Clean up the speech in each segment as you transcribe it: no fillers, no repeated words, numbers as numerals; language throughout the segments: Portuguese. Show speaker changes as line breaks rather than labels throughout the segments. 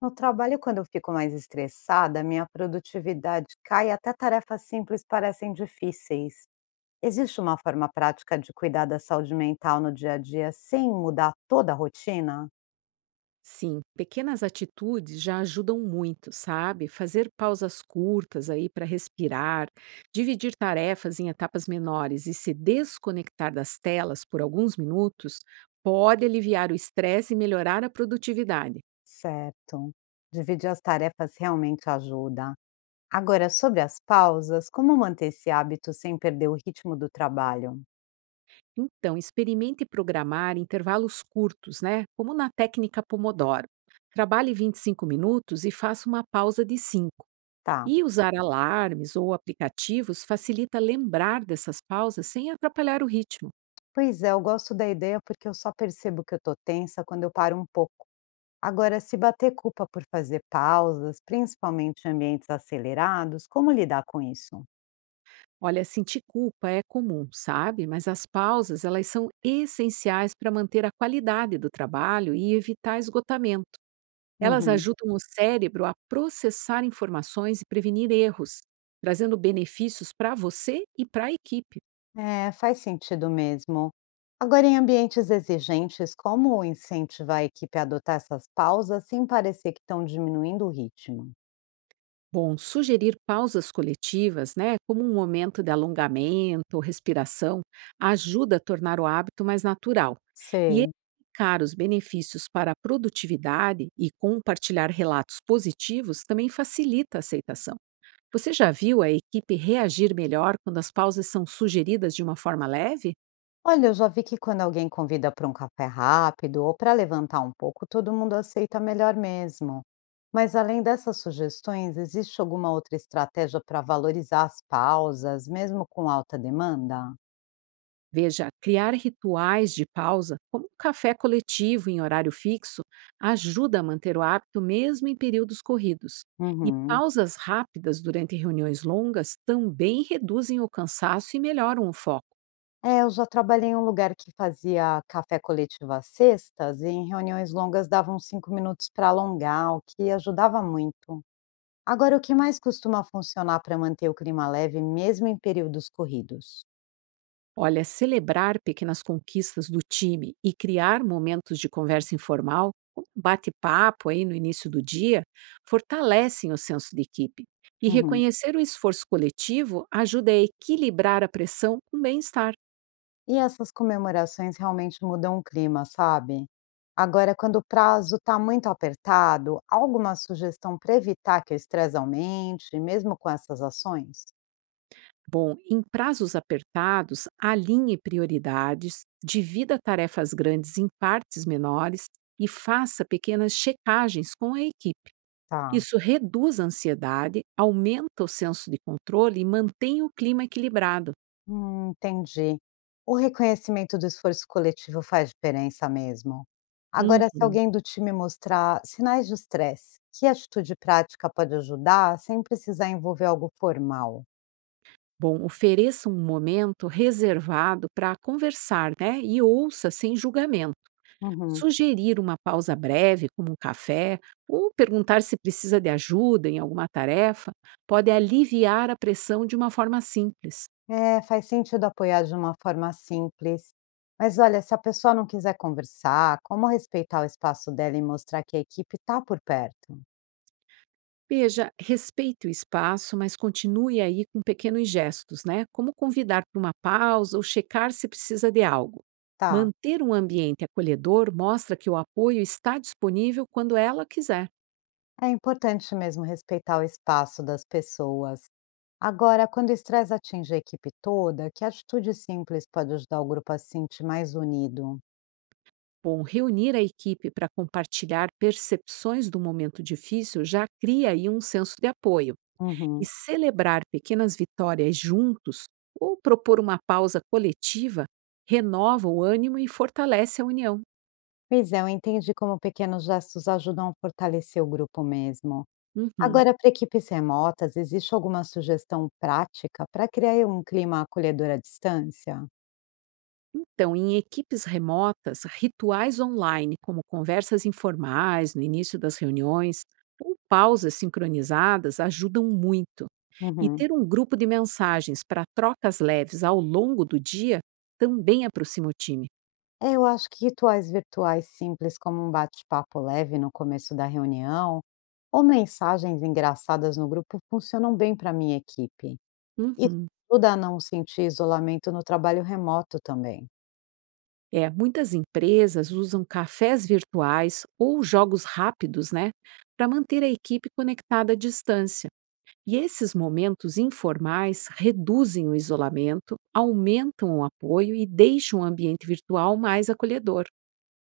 No trabalho, quando eu fico mais estressada, minha produtividade cai e até tarefas simples parecem difíceis. Existe uma forma prática de cuidar da saúde mental no dia a dia sem mudar toda a rotina?
Sim, pequenas atitudes já ajudam muito, sabe? Fazer pausas curtas aí para respirar, dividir tarefas em etapas menores e se desconectar das telas por alguns minutos pode aliviar o estresse e melhorar a produtividade.
Certo. Dividir as tarefas realmente ajuda. Agora, sobre as pausas, como manter esse hábito sem perder o ritmo do trabalho?
Então, experimente programar intervalos curtos, né? Como na técnica Pomodoro. Trabalhe 25 minutos e faça uma pausa de 5.
Tá.
E usar alarmes ou aplicativos facilita lembrar dessas pausas sem atrapalhar o ritmo.
Pois é, eu gosto da ideia porque eu só percebo que eu tô tensa quando eu paro um pouco. Agora, se bater culpa por fazer pausas, principalmente em ambientes acelerados, como lidar com isso?
Olha, sentir culpa é comum, sabe? Mas as pausas, elas são essenciais para manter a qualidade do trabalho e evitar esgotamento. Elas
Uhum.
ajudam o cérebro a processar informações e prevenir erros, trazendo benefícios para você e para a equipe.
É, faz sentido mesmo. Agora, em ambientes exigentes, como incentivar a equipe a adotar essas pausas sem parecer que estão diminuindo o ritmo?
Bom, sugerir pausas coletivas, né, como um momento de alongamento ou respiração, ajuda a tornar o hábito mais natural. E
Sei.
explicar os benefícios para a produtividade e compartilhar relatos positivos também facilita a aceitação. Você já viu a equipe reagir melhor quando as pausas são sugeridas de uma forma leve?
Olha, eu já vi que quando alguém convida para um café rápido ou para levantar um pouco, todo mundo aceita melhor mesmo. Mas além dessas sugestões, existe alguma outra estratégia para valorizar as pausas, mesmo com alta demanda?
Veja, criar rituais de pausa, como um café coletivo em horário fixo, ajuda a manter o hábito mesmo em períodos corridos. E
Uhum.
pausas rápidas durante reuniões longas também reduzem o cansaço e melhoram o foco.
É, eu já trabalhei em um lugar que fazia café coletivo às sextas e em reuniões longas davam 5 minutos para alongar, o que ajudava muito. Agora, o que mais costuma funcionar para manter o clima leve, mesmo em períodos corridos?
Olha, celebrar pequenas conquistas do time e criar momentos de conversa informal, como um bate-papo aí no início do dia, fortalecem o senso de equipe. E
Uhum.
reconhecer o esforço coletivo ajuda a equilibrar a pressão com bem-estar.
E essas comemorações realmente mudam o clima, sabe? Agora, quando o prazo está muito apertado, há alguma sugestão para evitar que o estresse aumente, mesmo com essas ações?
Bom, em prazos apertados, alinhe prioridades, divida tarefas grandes em partes menores e faça pequenas checagens com a equipe.
Tá,
Isso reduz a ansiedade, aumenta o senso de controle e mantém o clima equilibrado.
entendi. O reconhecimento do esforço coletivo faz diferença mesmo. Agora, se
Uhum.
alguém do time mostrar sinais de estresse, que atitude prática pode ajudar sem precisar envolver algo formal?
Bom, ofereça um momento reservado para conversar, né? E ouça sem julgamento.
Uhum.
Sugerir uma pausa breve, como um café, ou perguntar se precisa de ajuda em alguma tarefa, pode aliviar a pressão de uma forma simples.
É, faz sentido apoiar de uma forma simples. Mas olha, se a pessoa não quiser conversar, como respeitar o espaço dela e mostrar que a equipe está por perto?
Veja, respeite o espaço, mas continue aí com pequenos gestos, né? Como convidar para uma pausa ou checar se precisa de algo.
Tá.
Manter um ambiente acolhedor mostra que o apoio está disponível quando ela quiser.
É importante mesmo respeitar o espaço das pessoas. Agora, quando o estresse atinge a equipe toda, que atitude simples pode ajudar o grupo a se sentir mais unido?
Bom, reunir a equipe para compartilhar percepções do momento difícil já cria aí um senso de apoio. E
Uhum.
celebrar pequenas vitórias juntos ou propor uma pausa coletiva renova o ânimo e fortalece a união.
Pois é, eu entendi como pequenos gestos ajudam a fortalecer o grupo mesmo.
Uhum.
Agora, para equipes remotas, existe alguma sugestão prática para criar um clima acolhedor à distância?
Então, em equipes remotas, rituais online, como conversas informais no início das reuniões ou pausas sincronizadas, ajudam muito. E
Uhum.
ter um grupo de mensagens para trocas leves ao longo do dia também aproxima o time.
É, eu acho que rituais virtuais simples, como um bate-papo leve no começo da reunião, ou mensagens engraçadas no grupo, funcionam bem para minha equipe. Isso
Uhum.
ajuda a não sentir isolamento no trabalho remoto também.
É, muitas empresas usam cafés virtuais ou jogos rápidos, né, para manter a equipe conectada à distância. E esses momentos informais reduzem o isolamento, aumentam o apoio e deixam o ambiente virtual mais acolhedor.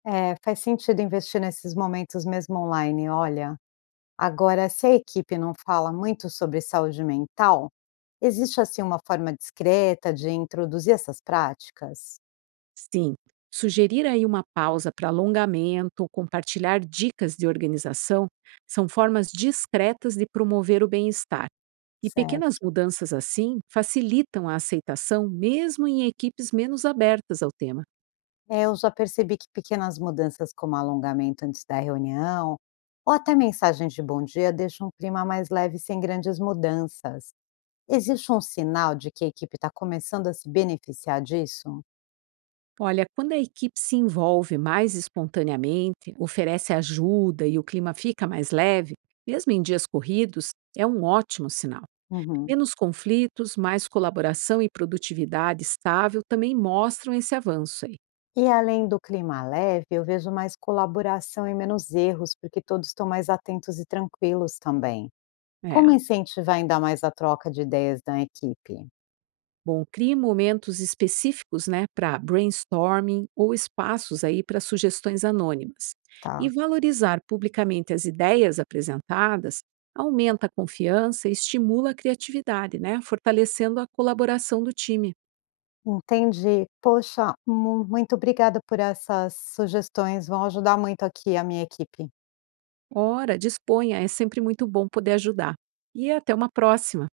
É, faz sentido investir nesses momentos mesmo online, olha. Agora, se a equipe não fala muito sobre saúde mental, existe assim uma forma discreta de introduzir essas práticas?
Sim, sugerir aí uma pausa para alongamento ou compartilhar dicas de organização são formas discretas de promover o bem-estar. E pequenas
Certo.
mudanças assim facilitam a aceitação mesmo em equipes menos abertas ao tema.
É, eu já percebi que pequenas mudanças como alongamento antes da reunião, ou até mensagens de bom dia deixam um clima mais leve sem grandes mudanças. Existe um sinal de que a equipe está começando a se beneficiar disso?
Olha, quando a equipe se envolve mais espontaneamente, oferece ajuda e o clima fica mais leve, mesmo em dias corridos, é um ótimo sinal.
Uhum.
Menos conflitos, mais colaboração e produtividade estável também mostram esse avanço aí.
E além do clima leve, eu vejo mais colaboração e menos erros, porque todos estão mais atentos e tranquilos também. Como
É.
incentivar ainda mais a troca de ideias na equipe?
Bom, crie momentos específicos, né, para brainstorming ou espaços aí para sugestões anônimas. E
Tá,
valorizar publicamente as ideias apresentadas aumenta a confiança e estimula a criatividade, né, fortalecendo a colaboração do time.
entendi. Poxa, mu muito obrigada por essas sugestões, vão ajudar muito aqui a minha equipe.
Ora, disponha, é sempre muito bom poder ajudar. E até uma próxima.